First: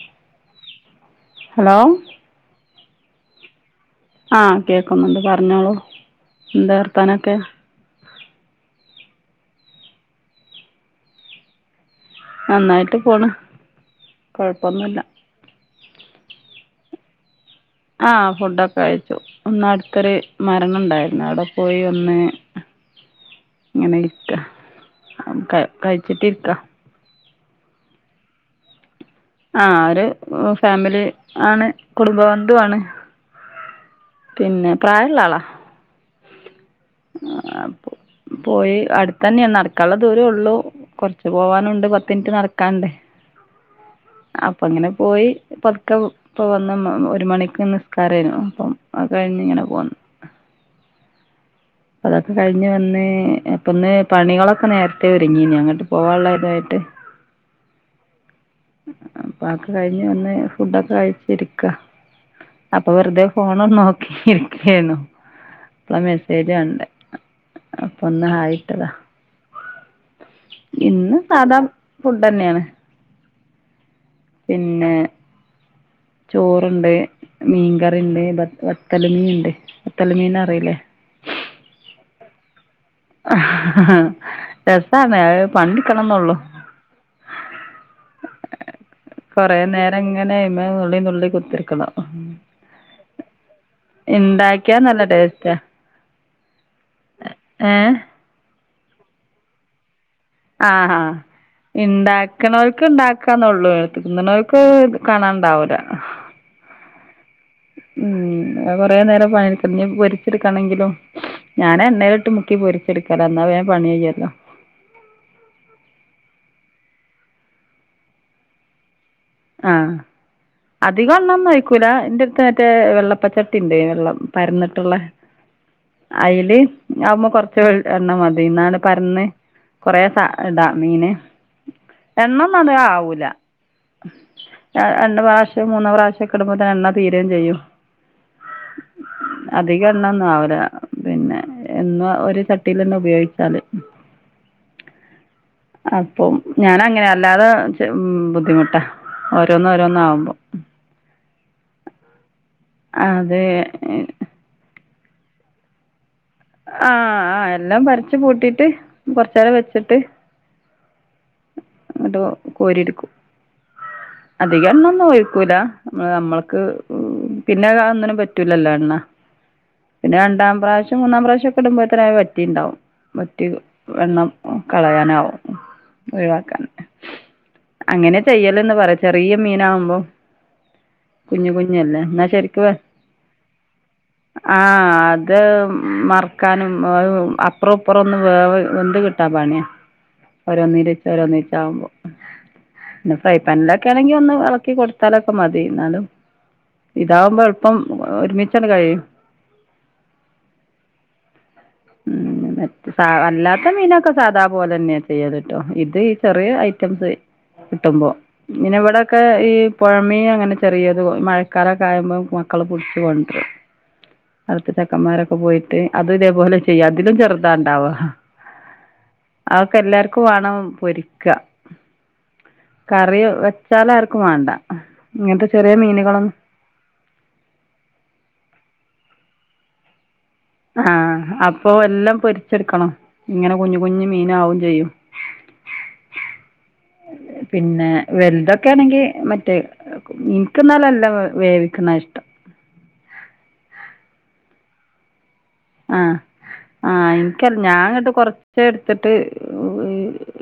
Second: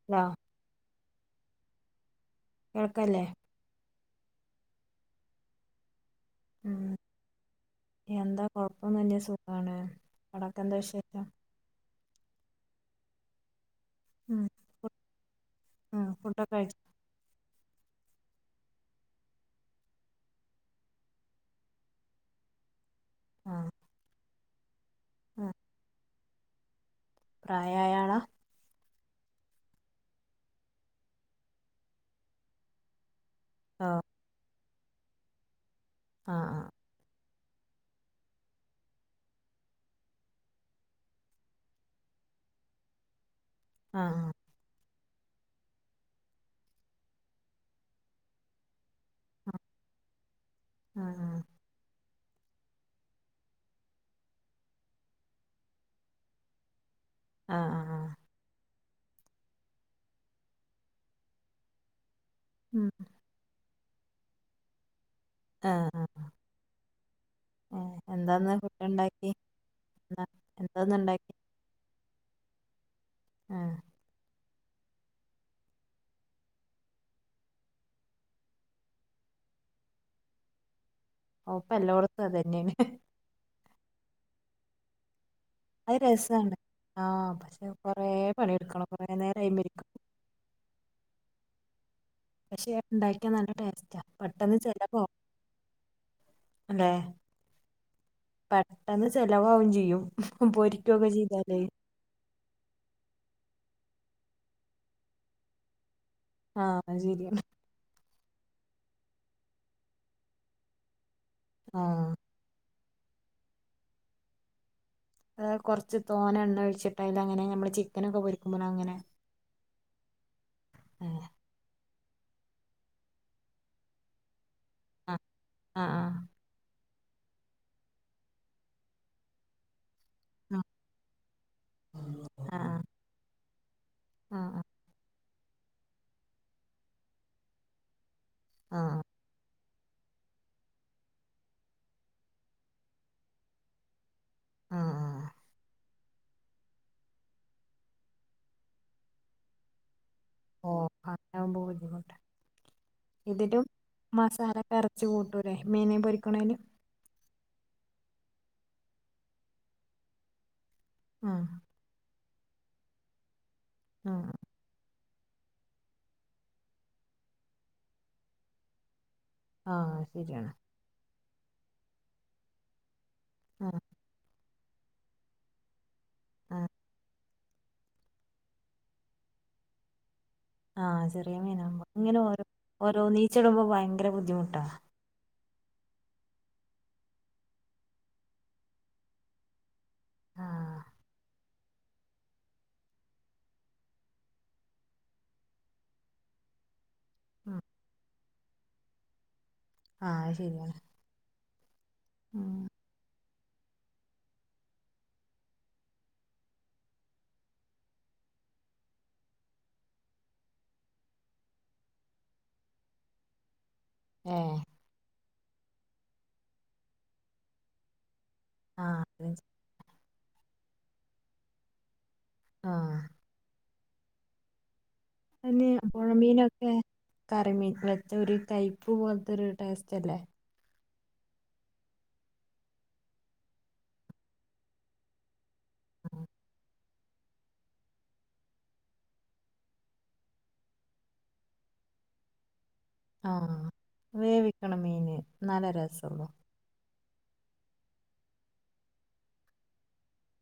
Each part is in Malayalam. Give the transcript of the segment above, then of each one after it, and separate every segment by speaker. Speaker 1: [unintelligible]
Speaker 2: ഹലോ
Speaker 1: കേൾക്കാല്ലേ?
Speaker 2: ആഹ് കേക്കുന്നുണ്ട്. പറഞ്ഞോളൂ,
Speaker 1: ഉം
Speaker 2: എന്താ വർത്താനൊക്കെ?
Speaker 1: എന്താ കൊഴപ്പൊന്നുല്ല്യ, സുഖാണ്. അവ്ടെക്കെന്താ വിശേഷം?
Speaker 2: നന്നായിട്ട് പോണ്.
Speaker 1: ഉം
Speaker 2: കൊഴപ്പൊന്നുല്ല
Speaker 1: [unintelligible] ഫുഡൊക്കെ കഴി [unintelligible]
Speaker 2: ആഹ് ഫുഡൊക്കെ കഴിച്ചു. ഒന്ന് അടുത്തൊരു മരണം ഉണ്ടായിരുന്നു അവ്ടെ പോയി വന്ന്
Speaker 1: ആഹ്
Speaker 2: ഇങ്ങനെ ഇര്ക്കാ. അം കഴിച്ചിട്ട് ഇര്ക്കാ.
Speaker 1: പ്രായായാളാ?
Speaker 2: ആഹ് ഒരു ഫാമിലി ആണ് കുടുംബബന്ധു ആണ്.
Speaker 1: ആഹ്
Speaker 2: പിന്നെ പ്രായള്ളാളാ.
Speaker 1: ആഹ് ആഹ്
Speaker 2: ആപ്പോ പോയി അടുത്തന്നെയാ നടക്കാൻള്ള ദൂരൊള്ളു. കൊർച്ചു പോവാനുണ്ട് പത്തിൻറ്റ് നടക്കാണ്ട്.
Speaker 1: ആഹ് ആഹ്
Speaker 2: അപ്പങ്ങനെ പോയി പതുക്കവു ഇപ്പൊ വന്ന് മ ഒരു മണിക്ക് നിസ്കാരേനു അപ്പം അത് കഴിഞ്ഞ് ഇങ്ങനെ പോന്ന്.
Speaker 1: ആഹ് ആഹ്
Speaker 2: അപ്പതൊക്കെ കഴിഞ്ഞ് വന്ന് അപ്പ ന്ന് പണികളൊക്കെ നേരത്തെ ഒരുങ്ങീനി അങ്ങട്ട് പോവാള്ളതായിട്ട്.
Speaker 1: ആഹ് ആഹ്
Speaker 2: അപ്പ അതൊക്കെ കഴിഞ്ഞ് വന്ന് ഫുഡൊക്കെ കഴിച്ചിരിക്കാ
Speaker 1: ഉം
Speaker 2: അപ്പൊ വെറുതെ ഫോണും നോക്കി ഇരിക്കേന്നു.
Speaker 1: ആ
Speaker 2: അപ്പളാ
Speaker 1: ആ
Speaker 2: മെസ്സേജ് കണ്ടേ.
Speaker 1: ഏ
Speaker 2: അപ്പൊ ഒന്ന്
Speaker 1: എന്താന്ന്
Speaker 2: ഹായ്
Speaker 1: ഫുഡ്
Speaker 2: ഇട്ടതാ.
Speaker 1: ഉണ്ടാക്കി എന്താ എന്താന്ന്
Speaker 2: ഇന്ന്
Speaker 1: ഉണ്ടാക്കി
Speaker 2: സാധാ ഫുഡ്ഡെന്നേണ്.
Speaker 1: ആഹ്
Speaker 2: പിന്നെ ചോറ്ണ്ട്, മീൻകറിണ്ട്, ബത് വത്തൽ മീൻ ണ്ട്. വത്തൽമീനറീലേ?
Speaker 1: ഓപ്പെല്ലോടത്തും അതെന്നേണ്.
Speaker 2: രസാണ്, പണിട്ക്കണംന്നൊള്ളു.
Speaker 1: ആഹ് പക്ഷെ കൊറേ പണിട്ക്കണം.
Speaker 2: കൊറെേ നേരങ്ങനെ അയ്മെ നുള്ളി നുള്ളി കുത്തർക്കണം.
Speaker 1: പക്ഷെ ഇണ്ടാക്ക്യാ നല്ല ടേസ്റ്റാ, പെട്ടെന്ന് ചെലവാകും.
Speaker 2: ടേസ്റ്റാ എ ഏഹ്
Speaker 1: പെട്ടെന്ന് ചെലവാകും ചെയ്യും,
Speaker 2: ആഹ് ആഹ്
Speaker 1: പൊരിക്കൊക്കെ ചെയ്താലേ.
Speaker 2: ഇണ്ടാക്ക്ണോൽക്ക് ഇണ്ടാക്കാന്നൊള്ളൂ. തിന്ന്ണോൽക്ക് കാണാണ്ടാവൂല.
Speaker 1: ആഹ് അങ്ങനെ ശര്യാണ്.
Speaker 2: ഉം അത് കൊറേ നേരം പണിട്ക്കണം ഇഞ്ഞ് പൊരിച്ച്ട്ക്കണെങ്കിലും.
Speaker 1: ആ
Speaker 2: ഞാനെണ്ണേല്ട്ട് മു ക്കി പൊരിച്ചെടുക്കലാ ന്നാ വേം പണ്യയ്യല്ലൊ.
Speaker 1: ഏഹ് കൊർച്ച് തോനെ എണ്ണ ഒഴിച്ചിട്ട്, അയിലങ്ങനെ നമ്മള് ചിക്കനൊക്കെ പൊരിക്കുമ്പോലങ്ങനെ
Speaker 2: ആഹ് അധികെണ്ണൊന്നും ഒഴി ക്കുലാ, ഇന്റെട്ത്ത് മറ്റേ വെള്ളപ്പച്ചട്ടിണ്ട് വെള്ളം പരന്ന് ട്ട്ള്ളെ
Speaker 1: ആ ആ ആ
Speaker 2: അയ്ല് ആവുമ്പോ കൊർച്ച് എണ്ണമതി. ഇന്നാണ് പര്ന്ന് കൊറേ സ ഇടാ മീന്.
Speaker 1: ആ ആ
Speaker 2: എണ്ണന്നൊധികം ആവൂല.
Speaker 1: ആ
Speaker 2: ര രണ്ട് പ്രാവശ്യം മൂന്ന് പ്രാവശ്യക്കെ ഇടുമ്പോത്തിന് എണ്ണ തീരേം ചെയ്യും.
Speaker 1: ആഹ്
Speaker 2: അധിക എണ്ണൊന്നും ആവൂല. പിന്നെ എന്നും ഒരു ചട്ടീലെന്നെ ഉപയോഗിച്ചാല്.
Speaker 1: ആഹ് ആഹ്
Speaker 2: അപ്പം ഞാനങ്ങനെ അല്ലാതെ ച്ച് ഉം ബുദ്ധിമുട്ടാ, ഓരോന്ന് ഓരോന്നാവുമ്പൊ
Speaker 1: ഓഹ് അങ്ങനാവുമ്പൊ ബുദ്ധിമുട്ടാ.
Speaker 2: അത്
Speaker 1: ഇതിലും മസാലക്കെർ ച്ച് കൂട്ടൂലേ മീനേം പൊരിക്ക്ണേല്?
Speaker 2: ആഹ് ആഹ് എല്ലം പരച്ച് കൂട്ടീട്ട്, കോർച്ചേരം വെച്ച്ട്ട്
Speaker 1: ആഹ്
Speaker 2: ന്ന്ട്ടൊ കോരിട്ക്കും.
Speaker 1: ആഹ്
Speaker 2: അധികെണ്ണൊന്നും ഒയ്‌ക്കൂല. മേ നമ്മൾക്ക് പിന്നെ അത് ഒന്നിനും പറ്റൂലല്ലൊ എണ്ണ
Speaker 1: ആ
Speaker 2: പിന്നെ
Speaker 1: ശരിയാണ്
Speaker 2: രണ്ടാം പ്രാശ്യം മൂന്നാം പ്രാശ്യൊക്കെ ഇടുമ്പോത്തിന് അത് വറ്റീണ്ടാവും. വറ്റി
Speaker 1: ആ
Speaker 2: എണ്ണം കളയാനാവും
Speaker 1: ആ
Speaker 2: ഒഴിവാക്കാന്. അങ്ങനെ ചെയ്യല്ന്ന് പറ ചെറിയ്യ മീനാവുമ്പം
Speaker 1: ആഹ് ചെറിയ മീനാവുമ്പൊ. ഇങ്ങനെ ഓരോ
Speaker 2: ശരിക്ക്
Speaker 1: ഓരോന്നീച്ചെടുമ്പൊ ഭയങ്കര ബുദ്ധിമുട്ടാ
Speaker 2: ത് മർക്കാനും [unintelligible] അപ്പുറപ്പുറൊന്ന് വേവ് വെന്ത് കിട്ടാൻ പണ്യാ.
Speaker 1: ആ
Speaker 2: ഒരോന്നീലിച്ച് ഒരോന്നീച്ചാവുമ്പൊ. പിന്നെ ഫ്രൈ പാനിലെ ക്കേണെങ്കി ഒന്ന് എളക്കി കൊടുത്താലൊക്കെ മതി ന്നാലും, ഇതാവുമ്പം
Speaker 1: ഉം
Speaker 2: എൾപ്പം ഒരുമി ച്ചണ് കഴിയും.
Speaker 1: ആഹ് അയ് ശെരിയാണ്.
Speaker 2: ഉം
Speaker 1: ഉം
Speaker 2: സാ അല്ലാത്ത മീനൊക്കെ സാധാ പോലെന്നെ ചെയ്യല്ട്ടോ. ഇത് ഈ ചെറ്യേ ഐറ്റംസ് കിട്ടുമ്പോ ഇനി ഇവടൊക്കെ ഈ പൊഴമീൻ അങ്ങനെ ചെറിയത് മഴക്കാലൊക്കെ ആയുമ്പ മക്കള് പുട്ച്ച്കൊണ്ട്രും
Speaker 1: ഏ
Speaker 2: അടുത്ത ച്ചെക്കന്മാരൊക്കെ പോയിട്ട് അതും ഇതേപോലെ ചെയ്യും അതിലും ചെറുതാണ്ടാവ
Speaker 1: ആഹ് [inaudible]
Speaker 2: അതൊക്കെ എല്ലാർക്കുവാണം പൊരിക്ക
Speaker 1: ആഹ്
Speaker 2: കറിവെ ചാല് ആർക്കും വാണ്ട
Speaker 1: അയ്ന് പൊഴമീനൊക്കെ കറിമീൻ വെച്ച ഒരു കൈപ്പൂ പോൽതൊരു ടേസ്റ്റ് അല്ലേ
Speaker 2: ആഹ് അപ്പൊ എല്ലം പൊരിച്ചെട്ക്കണം ഇങ്ങനെ കുഞ്ഞി കുഞ്ഞി മീനാവും ചെയ്യും
Speaker 1: ആഹ്
Speaker 2: പിന്നെ വലൽതൊക്കെണെങ്കി മറ്റേ നഇൻക്ക്ന്നാല് നല്ലം വേവിക്കുന്ന ഇഷ്ടം
Speaker 1: ആഹ് വേവിക്കണം മീന് ന്നാലെ രസൊള്ളു
Speaker 2: ആഹ് ഇന്ക്ന ഞാൻങ്ങട്ട് കൊർച്ച്ട്ത്ത്ട്ട്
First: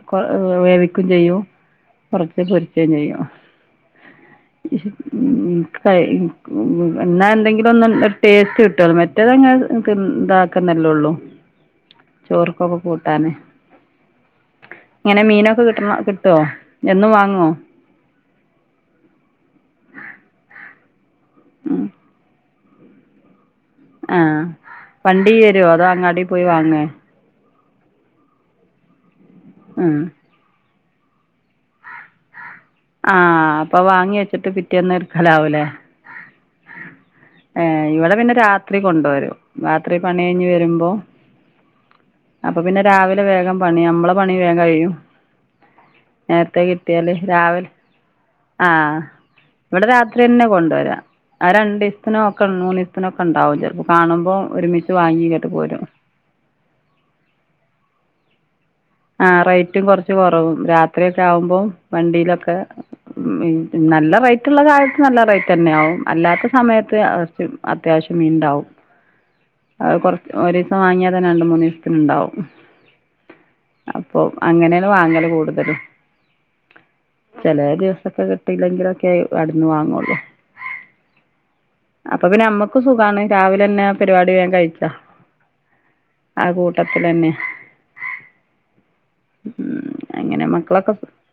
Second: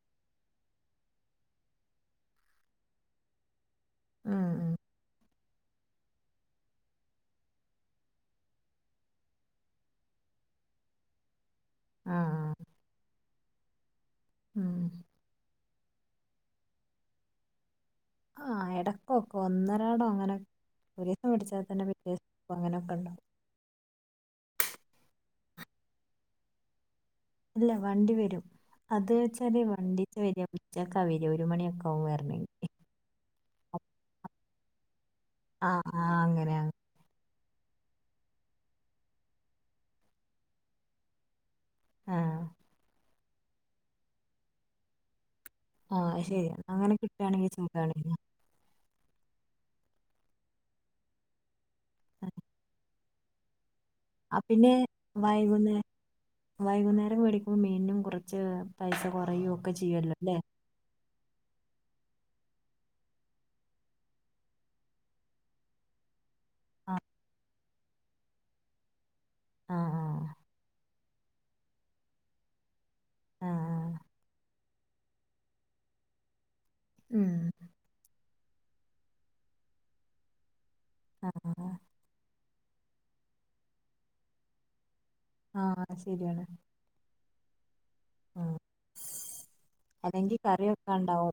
Speaker 2: കൊ വേവിക്കയും ചെയ്യും കുറച്ച് പൊരിച്ചയും ചെയ്യും
Speaker 1: ഉം ഉം
Speaker 2: ഉം എന്നാ എന്തെങ്കിലും ഒന്നും ടേസ്റ്റ് കിട്ടുവോ മറ്റേത്ങ്ങ ഇതാക്കുന്നല്ലള്ളു
Speaker 1: ആഹ്
Speaker 2: ചോർക്കൊക്കെ കൂട്ടാന്
Speaker 1: ഉം
Speaker 2: ഇങ്ങനെ മീനൊക്കെ കിട്ടണം കിട്ടുമോ എന്നും വാങ്ങുവോ
Speaker 1: ആഹ് ഇടക്കൊക്കെ ഒന്നരാടോ അങ്ങനെ ടൂീസം പിടിച്ചാൽ തന്നെ അങ്ങനെയൊക്കെ ഉണ്ടാവകും
Speaker 2: ആഹ് വണ്ടി വരുവോ അതോ അങ്ങാടി പോയി വാങ്ങുവോ
Speaker 1: അല്ല വണ്ടി വരും അത് വെച്ചാല്
Speaker 2: ആ
Speaker 1: വണ്ടി വരി ഉച്ചക്കാവര്യ ഒരു മണിയൊക്കാവും വരണെങ്കിൽ
Speaker 2: ആഹ് അപ്പൊ വാങ്ങി വെച്ചിട്ട് പിറ്റേന്ന് എടുക്കലവുല്ലേ
Speaker 1: ആഹ് ആഹ് അങ്ങനെ
Speaker 2: ഏഹ് ഇവിടെ പിന്നെ രാത്രി കൊണ്ടുവരും രാത്രി പണി കഴിഞ്ഞ് വരുമ്പോ
Speaker 1: ആഹ്
Speaker 2: അപ്പൊ പിന്നെ രാവിലെ വേഗം പണി നമ്മളെ പണി വേഗം കഴിയും
Speaker 1: ആഹ് ശരിയ
Speaker 2: നേരത്തെ
Speaker 1: അങ്ങനെ
Speaker 2: കിട്ടിയാല്
Speaker 1: കിട്ടുവാണെങ്കിൽ
Speaker 2: രാവിലെ
Speaker 1: സുഗാണ്
Speaker 2: ആഹ് ഇവിടെ രാത്രി തന്നെ കൊണ്ടുവരാം രണ്ടു ദിവസത്തിനോ നോക്കാനൊ അതിനൊക്കോണ്ടാവും ചിലപ്പോ കാണുമ്പോ
Speaker 1: ആഹ് പിന്നെ
Speaker 2: ഒരുമിച്ച് വാങ്ങിയിട്ട്
Speaker 1: വൈകുന്നേരം
Speaker 2: പോരും
Speaker 1: വൈകുന്നേരം മേടികുമ്പോ മീനിന്നും കുറച്ച് പൈസ കുറയയും ഒക്കെ ചെയ്യുവല്ലോ അല്ലേ
Speaker 2: അത്രയൊക്കെ ആകുമ്പോ വണ്ടിയിലൊക്കെ നല്ല റേറ്റുള്ള കാലത്ത് നല്ല റേറ്റ് തന്നെയാവും അല്ലാത്ത
Speaker 1: ആ
Speaker 2: സമയത്ത് അ അത്യാവശ്യം മീനുണ്ടാവും
Speaker 1: ആ
Speaker 2: അത് കുറച്ച് ഒരു ദിവസം വാങ്ങിയാതന്നെ രണ്ട് മൂന്ന് ദിവസത്തിനുണ്ടാവും
Speaker 1: ആഹ് ആഹ്
Speaker 2: അപ്പൊ അങ്ങനെയാണ് വാങ്ങല് കൂടുതലും
Speaker 1: ഉം
Speaker 2: അല്ലേ ദിവസൊക്കെ കിട്ടിയില്ലെങ്കിലൊക്കെ അടുന്ന് വാങ്ങൂള്ളൂ
Speaker 1: ആഹ്
Speaker 2: അപ്പൊ പിന്നെ നമ്മക്ക് സുഖണ് രാവിലെ തന്നെ പരിപാടി വേഗം കഴിച്ച
Speaker 1: ആഹ് ശരിയാണ്
Speaker 2: പട്ടത്തി തന്നെ ഉം
Speaker 1: അല്ലെങ്കി
Speaker 2: അങ്ങനെ മക്കളൊക്കെ
Speaker 1: കറിവെക്കാനുണ്ടാവോ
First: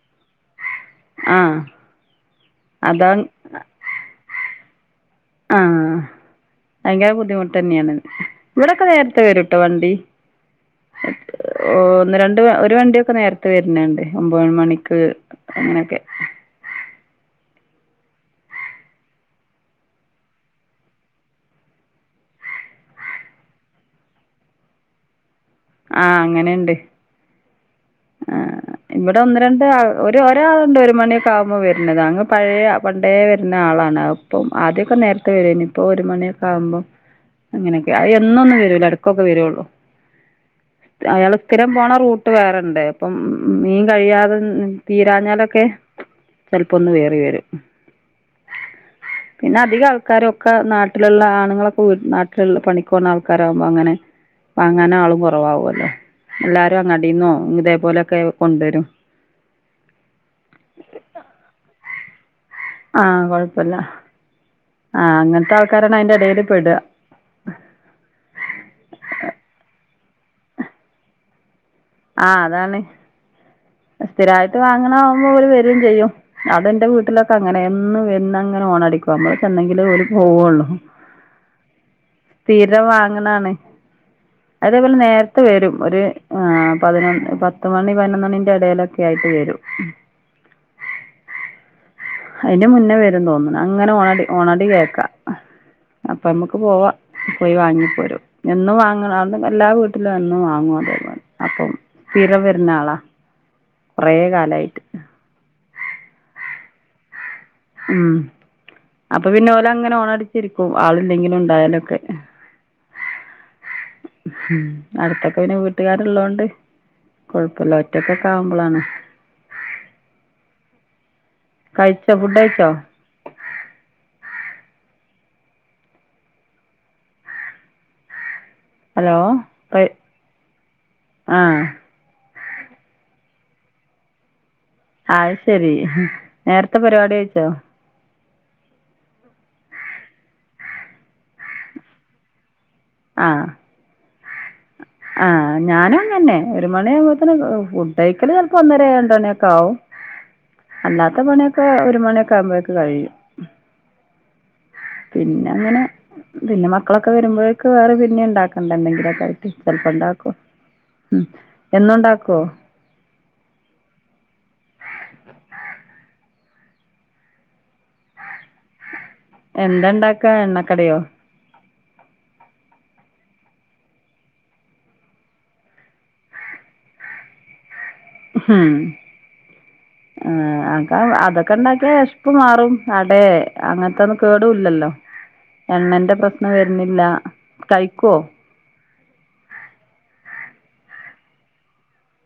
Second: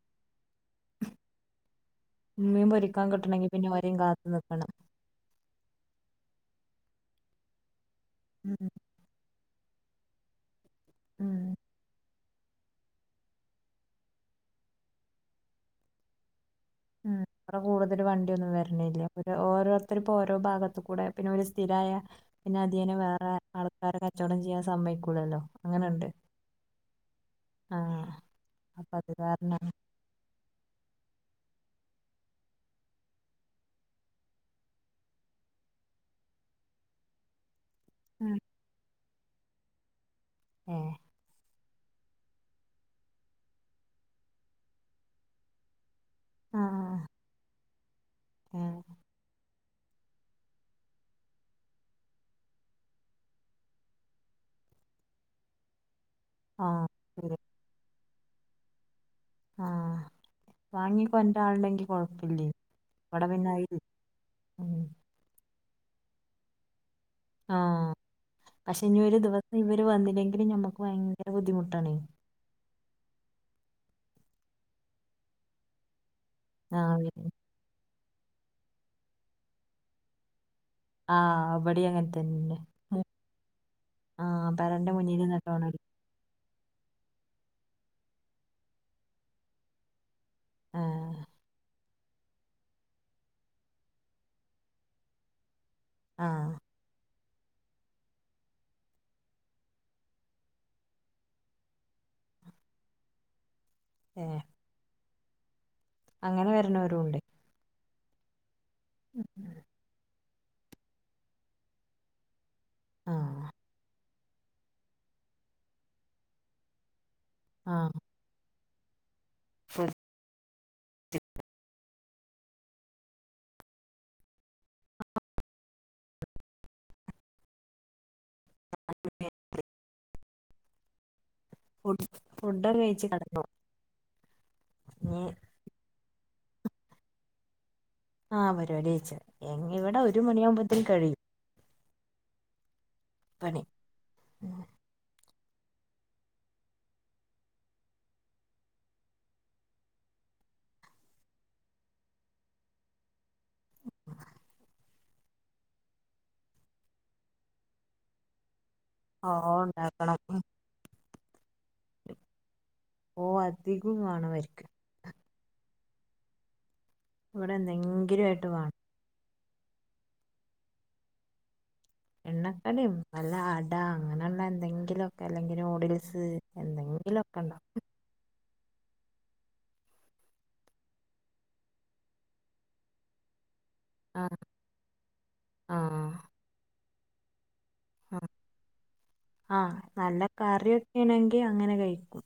Speaker 2: ആഹ്
Speaker 1: മീൻ പൊരിക്കാൻ
Speaker 2: അതാ
Speaker 1: കിട്ടണവെങ്കിൽ പിന്നെ അ വരെയും കാത്തു നിക്കണം
Speaker 2: ആഹ് ഭയങ്കര ബുദ്ധിമുട്ടന്നേണ്
Speaker 1: ഉം
Speaker 2: ഇവിടോ ക്കെ നേരത്തെ വരുട്ടോ വണ്ടി
Speaker 1: ഉം
Speaker 2: ഒന്ന് രണ്ട് ട്ട് ഒരു വണ്ടിയൊക്കെ നേരത്തെ വര്ന്ണ്ട് ഒമ്പത് മണിക്ക് അങ്ങനൊക്കെ
Speaker 1: ഉം ഇവിടെ കൂടുതലു വണ്ടിയൊന്നും വര്ണില്ല ഓരോരുത്തർ ഇപ്പോ ഓരോ ഭാഗത്തു കൂടെ പിന്നെ ഒരു സ്ഥിരായ പിന്നെ അതിയേനെ വേറെ ആൾക്കാരെ കച്ചോടം ചെയ്യാൻ സമ്മയ്ക്കൂലല്ലോ
Speaker 2: ആഹ് അങ്ങനെണ്ട്
Speaker 1: ആ
Speaker 2: ആഹ്
Speaker 1: അപ്പൊ അത്
Speaker 2: ഇവിടെ ഒന്ന് രണ്ട്
Speaker 1: കാരണം
Speaker 2: ആവു ഒരു ഒരാളുണ്ട് ഒരു മണിയൊക്കെ ആകുമ്പോൾ വരുന്നത് അങ്ങ് പഴേ പണ്ടേ വരുന്ന ആളാണ് ഇപ്പം ആദ്യമൊക്കെ നേരത്തെ വരുവാരുന്ന് ഇപ്പോൾ ഒരു മണിയൊക്കെയാവുമ്പോ
Speaker 1: [inaudible]
Speaker 2: അങ്ങനൊക്കെ ആയി
Speaker 1: ഉം.
Speaker 2: എന്നന്നും വരുല്ല എടക്കൊക്കെ വരുള്ളൂ
Speaker 1: ആഹ്
Speaker 2: അയാള് സ്ഥിരം പോണ റൂട്ട് വേറെണ്ട് അപ്പം മീൻ കഴിയാതെ തീരാഞ്ഞാലൊക്കെ ചെലപ്പോ ഒന്ന്
Speaker 1: ആഹ്
Speaker 2: കേറി വരും
Speaker 1: ആഹ്
Speaker 2: പിന്നെ അധികാൾക്കാരു ഒക്കെ നാട്ടിലുള്ള ആണുങ്ങളൊക്കെ വീ നാട്ടിലുള്ള പണികുപോണ ആൾക്കാരാകുമ്പോ അങ്ങനെ വാങ്ങാനുആളു കൊറവാവല്ലോ
Speaker 1: ആ
Speaker 2: എല്ലാരും അങ്ങാടിന്നോ
Speaker 1: ശരി
Speaker 2: ഇതേ പോലൊക്കെ കൊണ്ടരും
Speaker 1: ആഹ് വാങ്ങിക്കൊണ്ടരാൻ ആള്ണ്ടെങ്കിൽ കൊഴപ്പില്ലേ
Speaker 2: ആഹ്
Speaker 1: ഇവിടെ പിന്നെ
Speaker 2: കൊഴപ്പില്ല
Speaker 1: അയില് ഉം
Speaker 2: ആഹ് അങ്ങനത്തെ ആൾക്കാരാണ് അതിന്റെ എടെല് പെടാ
Speaker 1: ആഹ് പക്ഷെ ഇനി ഒരു ദിവസം ഇവര് വന്നില്ലെങ്കില് നമ്മുക്ക് ഭയങ്കര ബുദ്ധിമുട്ടാണേ
Speaker 2: ആഹ് അതാണ് സ്ഥിരായിട്ട് വാങ്ങണ ആവുമ്പോ അവര് വരേം ചെയ്യും അതെന്റെ
Speaker 1: ആഹ് വരും
Speaker 2: വ്ട്ടിലൊക്കെ അങ്ങനെ എന്നും വന്ന്ങ്ങനെ ഹോണടിക്കും നമ്മള് ചെന്നെങ്കിലേ ഓല് പോവുള്ളൂ
Speaker 1: ആഹ് ഇവടേം അങ്ങനെ തന്നെ
Speaker 2: [unintelligible]
Speaker 1: ആഹ് പേരെന്റെ
Speaker 2: അതേപോലെ നേരത്തെ
Speaker 1: മുന്നില്ന്ന്ട്ട്
Speaker 2: വരും
Speaker 1: ഹോണടി
Speaker 2: ഒരു ആഹ് പതിനൊന്ന് പത്ത് മണി പതിനൊന്ന് മണിന്റെ എടെലൊക്കായിട്ട് വരും
Speaker 1: ആഹ്
Speaker 2: അയ്ന്റെ മുന്നേ വരുന്ന് തോന്ന്ണ് അങ്ങനെ ഹോണടി ഹോണടി കേക്കാം
Speaker 1: ആഹ്
Speaker 2: അപ്പമ്മുക്ക് പോവാം പോയി വാങ്ങിപ്പോരും എന്നും വാങ്ങ്ണ എല്ലാ വീട്ടിലും എന്നും വാങ്ങും അതേ പോലെ അപ്പം സ്ഥിരം വര്ണ ആളാ കൊറേ
Speaker 1: ഏഹ്
Speaker 2: കാലായിട്ട്
Speaker 1: അങ്ങനെ വരുന്നോരുണ്ടെ
Speaker 2: ഉം അപ്പൊ പിന്നെ ഓലങ്ങനെ ഹോണടിച്ചിരിക്കും ആള്ല്ലെങ്കിലും ഇണ്ടായാലൊക്കെ
Speaker 1: ആഹ്
Speaker 2: ഉം അടുത്തൊക്കെ പിന്നെ വീട്ടുകാര്ള്ളോണ്ട് കൊഴപ്പല്ല
Speaker 1: ആഹ്
Speaker 2: ഒറ്റക്ക് ട്ടാവുമ്പളാണ്
Speaker 1: [inaudible]
Speaker 2: കയിച്ചോ ഫുഡ് കയിച്ചോ ഹലോ കയ് ആഹ്
Speaker 1: ഫുട്‌സ് ഫുടൊക്കെ കയിച്ച് കെടന്നോ
Speaker 2: അയ് ശരി നേരത്തെ പരിപാടി കയിച്ചോ
Speaker 1: ആഹ് പരുവാടി കഴിച്ച് ഇങ്ങ ഇവടെ ഒരു മണിയാവുമ്പത്തേനും കഴിയും
Speaker 2: ആഹ്.
Speaker 1: പണി
Speaker 2: ആഹ് ഞാനും അങ്ങന്നെ ഒരു മണി ആകുമ്പോത്തിന് ഫുഡ് കഴിക്കല് ചെലപ്പോ ഒന്നര രണ്ട് മണിയൊക്കെ ആവും അല്ലാത്ത പണിയൊക്കെ ഒരു മണിയൊക്കെ ആകുമ്പോഴേക്ക് കഴിയും പിന്നങ്ങനെ പിന്നെ മക്കളൊക്കെ വരുമ്പോഴേക്ക് വേറെ പിന്നെണ്ടാക്കണ്ടെന്തെങ്കിലും തൊക്കായിട്ട്
Speaker 1: ഓഹ് ഉണ്ടാക്കണം
Speaker 2: ചെൽപ്പണ്ടാക്കും ഉം എന്നുണ്ടാക്കോ
Speaker 1: ഓഹ് അധികുംവാണംവര്ക്ക് ഇവടെ എന്തെങ്കിലായിട്ട് വാണം
Speaker 2: എന്താണ്ടാക്കാ എണ്ണക്കടിയോ
Speaker 1: എണ്ണക്കടിം നല്ല അട അങ്ങനള്ള എന്തെങ്കിലൊക്കെ അല്ലെങ്കി നൂഡിൽസ് എന്തെങ്കിലൊക്കെണ്ടാക്കും
Speaker 2: ഉം ആഹ് [unintelligible] അതൊക്കെണ്ടാക്ക്യാ വെശ്പ്പ്മാറും അടേ അങ്ങൻത്തൊന്നും
Speaker 1: ആ
Speaker 2: കേടൂല്ലല്ലോ
Speaker 1: ആ
Speaker 2: എണ്ണന്റെ പ്രശ്നം വരുന്നില്ല കഴിക്കോ
Speaker 1: ആഹ് നല്ല കറിയൊക്കേണെങ്കി അങ്ങനെ കഴിക്കും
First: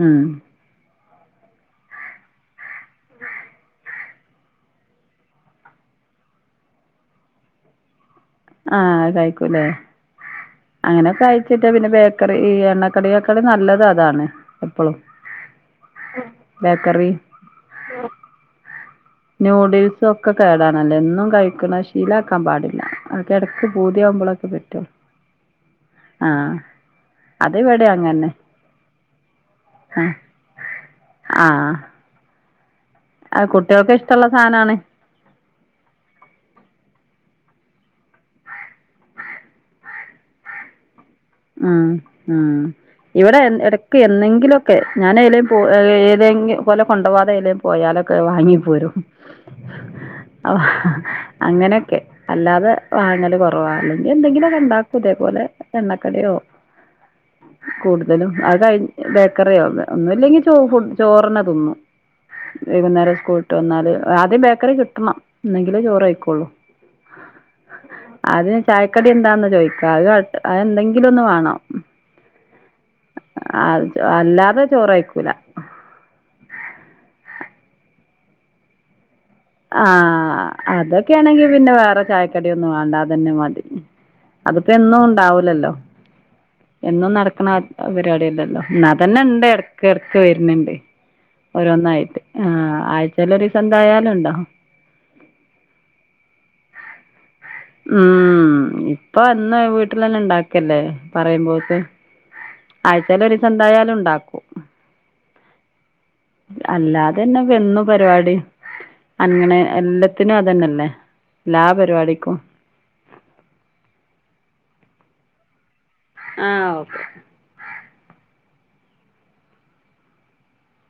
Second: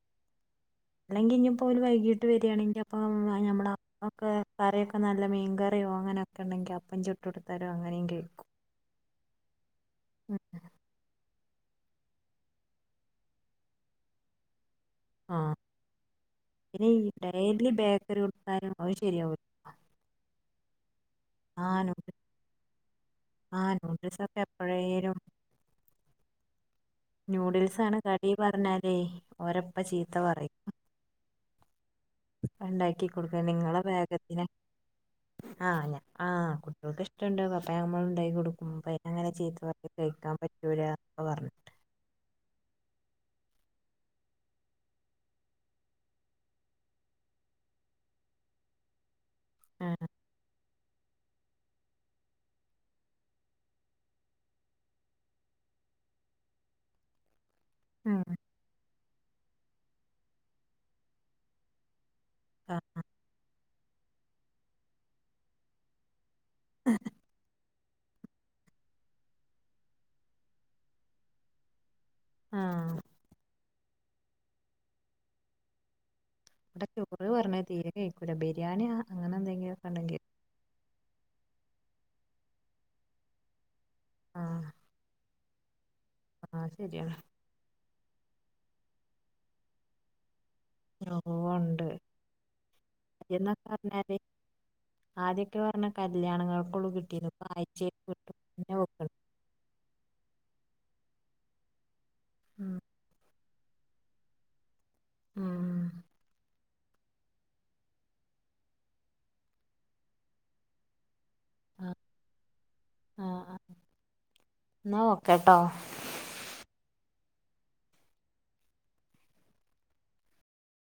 Speaker 2: ഉം
Speaker 1: അല്ലെങ്കി ഇഞ്ഞിപ്പോല് വൈകീട്ട് വരാണെങ്കി അപ്പ [unintelligible] ഞമ്മള ഒക്കെ കറിയൊക്കെ നല്ല മീൻകറിയോ അങ്ങനൊക്കെണ്ടെങ്കി അപ്പം ചുട്ട് കൊടുത്തരോ അങ്ങനേം കയ്ക്കും
Speaker 2: ആഹ് അത്‌ കഴിക്കൂലേ അങ്ങനൊക്കെ കയ്ച്ച് കിട്ട്യാ പിന്നെ ബേക്കറി ഈ എണ്ണക്കടിയേകാളും നല്ലതതാണ്
Speaker 1: ആഹ് പിന്നെ ഈ
Speaker 2: ബേക്കറി
Speaker 1: ഡെയിലി ബേക്കറി കൊടുത്താലും അത് ശരിയാവു
Speaker 2: നൂഡിൽസും ഒക്കെ കേടാനല്ലോ എന്നും
Speaker 1: ആ
Speaker 2: കഴിക്ക്ണത്
Speaker 1: നൂഡിൽസ്
Speaker 2: ശീലാക്കാൻ പാടില്ല
Speaker 1: ആ
Speaker 2: ക്കെടക്ക്
Speaker 1: നൂഡിൽസ് ഒക്കെ
Speaker 2: പൂത്യാവുമ്പോളൊക്കെ പറ്റും
Speaker 1: എപ്പോഴേലും
Speaker 2: ആഹ് അത്
Speaker 1: ന്യൂഡിൽസ്
Speaker 2: ഇവിടേം
Speaker 1: ആണ്
Speaker 2: അങ്ങനെ
Speaker 1: കടി പറഞ്ഞാലേ ഓരപ്പ
Speaker 2: ആഹ്
Speaker 1: ചീത്ത പറയും.
Speaker 2: ആഹ്
Speaker 1: അത്‌ണ്ടാക്കികൊടുക്കാ
Speaker 2: അത്
Speaker 1: നിങ്ങള
Speaker 2: കുട്ടികൾക്ക് ഇഷ്ടമുള്ള
Speaker 1: വേഗത്തിനാ
Speaker 2: സാധനാണ്
Speaker 1: ആഹ് ഞ ആഹ് കുട്ടിൾക്ക് ഇഷ്ടുണ്ട് അപ്പ നമ്മ ഉണ്ടാക്കി കൊടുക്കും അങ്ങനെ ചീത്ത പറയും കയിക്കാൻ പറ്റൂല പറഞ്ഞു
Speaker 2: ഉം ഉം ഇവിടെ എന്ന് എടയ്ക്ക് എന്നെങ്കിലൊക്കെ ഞാനയ്ലും പോ ഏതെങ്കി ഓലെ കൊണ്ടോകാതെ ഏയ്ലേ പോയാലൊക്കെ വാങ്ങി പോരും.
Speaker 1: ആഹ്
Speaker 2: ആ അങ്ങനെക്കെ അല്ലാതെ വാങ്ങല് കൊറവാ അല്ലെങ്കി എന്തെങ്കിലൊക്കെണ്ടാക്കും ഇതേപോലെ എണ്ണ ക്കടിയോ കൂടുതലും
Speaker 1: ഉം.
Speaker 2: അത് കഴി ബേക്കറിയോ ഒന്നും ഇല്ലെങ്കി ഫു ചോറന്നെ തിന്നും
Speaker 1: ആ
Speaker 2: വൈകുന്നേരം സ്കൂൾ വിട്ട് വന്നാല് ആദ്യം ബേക്കറി കിട്ടണം എന്നെങ്കിലേ ചോറയ്ക്കൊള്ളൂ. അദ്യം ചായക്കടി എന്താന്ന് ചോയ്ക്കാ അത് അത് എന്തെങ്കിലും ഒന്ന് വാണം.
Speaker 1: ആഹ്
Speaker 2: അല്ലാതെ ചോറയിക്കൂല.
Speaker 1: വടെ ചോറ് പറഞ്ഞത് തീരെ കഴിക്കൂല ബിരിയാണി അങ്ങനെ എന്തെ
Speaker 2: ആഹ് അതൊക്കെയാണെങ്കി പിന്നെ വേറെ ചായക്കടിയൊന്നും വാണ്ട അതന്നെ മതി.
Speaker 1: ആ
Speaker 2: അത്പ്പോ എന്നുണ്ടാവൂലല്ലോ
Speaker 1: ആ
Speaker 2: എന്നും
Speaker 1: ശരിയാണ്
Speaker 2: നടക്ക ക്ക്ണ പരിപാടി അല്ലല്ലോ ന്നാതന്നെണ്ട് എടക്ക് എടക്ക് വരുന്നുണ്ട്.
Speaker 1: ഓ ഉണ്ട്
Speaker 2: ഓരോന്നായിട്ട് ആ ആഴ്ചേലൊരീസം എന്തായാലുംണ്ടോ
Speaker 1: ആദ്യൊക്കെ പറഞ്ഞ കല്യാണങ്ങൾക്കളു കിട്ടിരുന്നു ഇപ്പൊ ആ
Speaker 2: ഉം ഇപ്പൊ അന്ന് വീട്ടിൽന്നെ ഇണ്ടാക്കല്ലേ പറയുമ്പോക്ക്
Speaker 1: ഉം.
Speaker 2: ആഴച്ചാല ഒരുസം എന്തായാലും ഉണ്ടാക്കും
Speaker 1: ഉം
Speaker 2: അല്ലാതെന്നെ വന്നു പരിപാടി അങ്ങനെ എല്ലാത്തിനും അതന്നെല്ലേ എല്ലാ പരിപാടിക്കും
Speaker 1: ആഹ് ആ എന്നാ ഓക്കെട്ടോ
Speaker 2: ആഹ് ഓക്കെ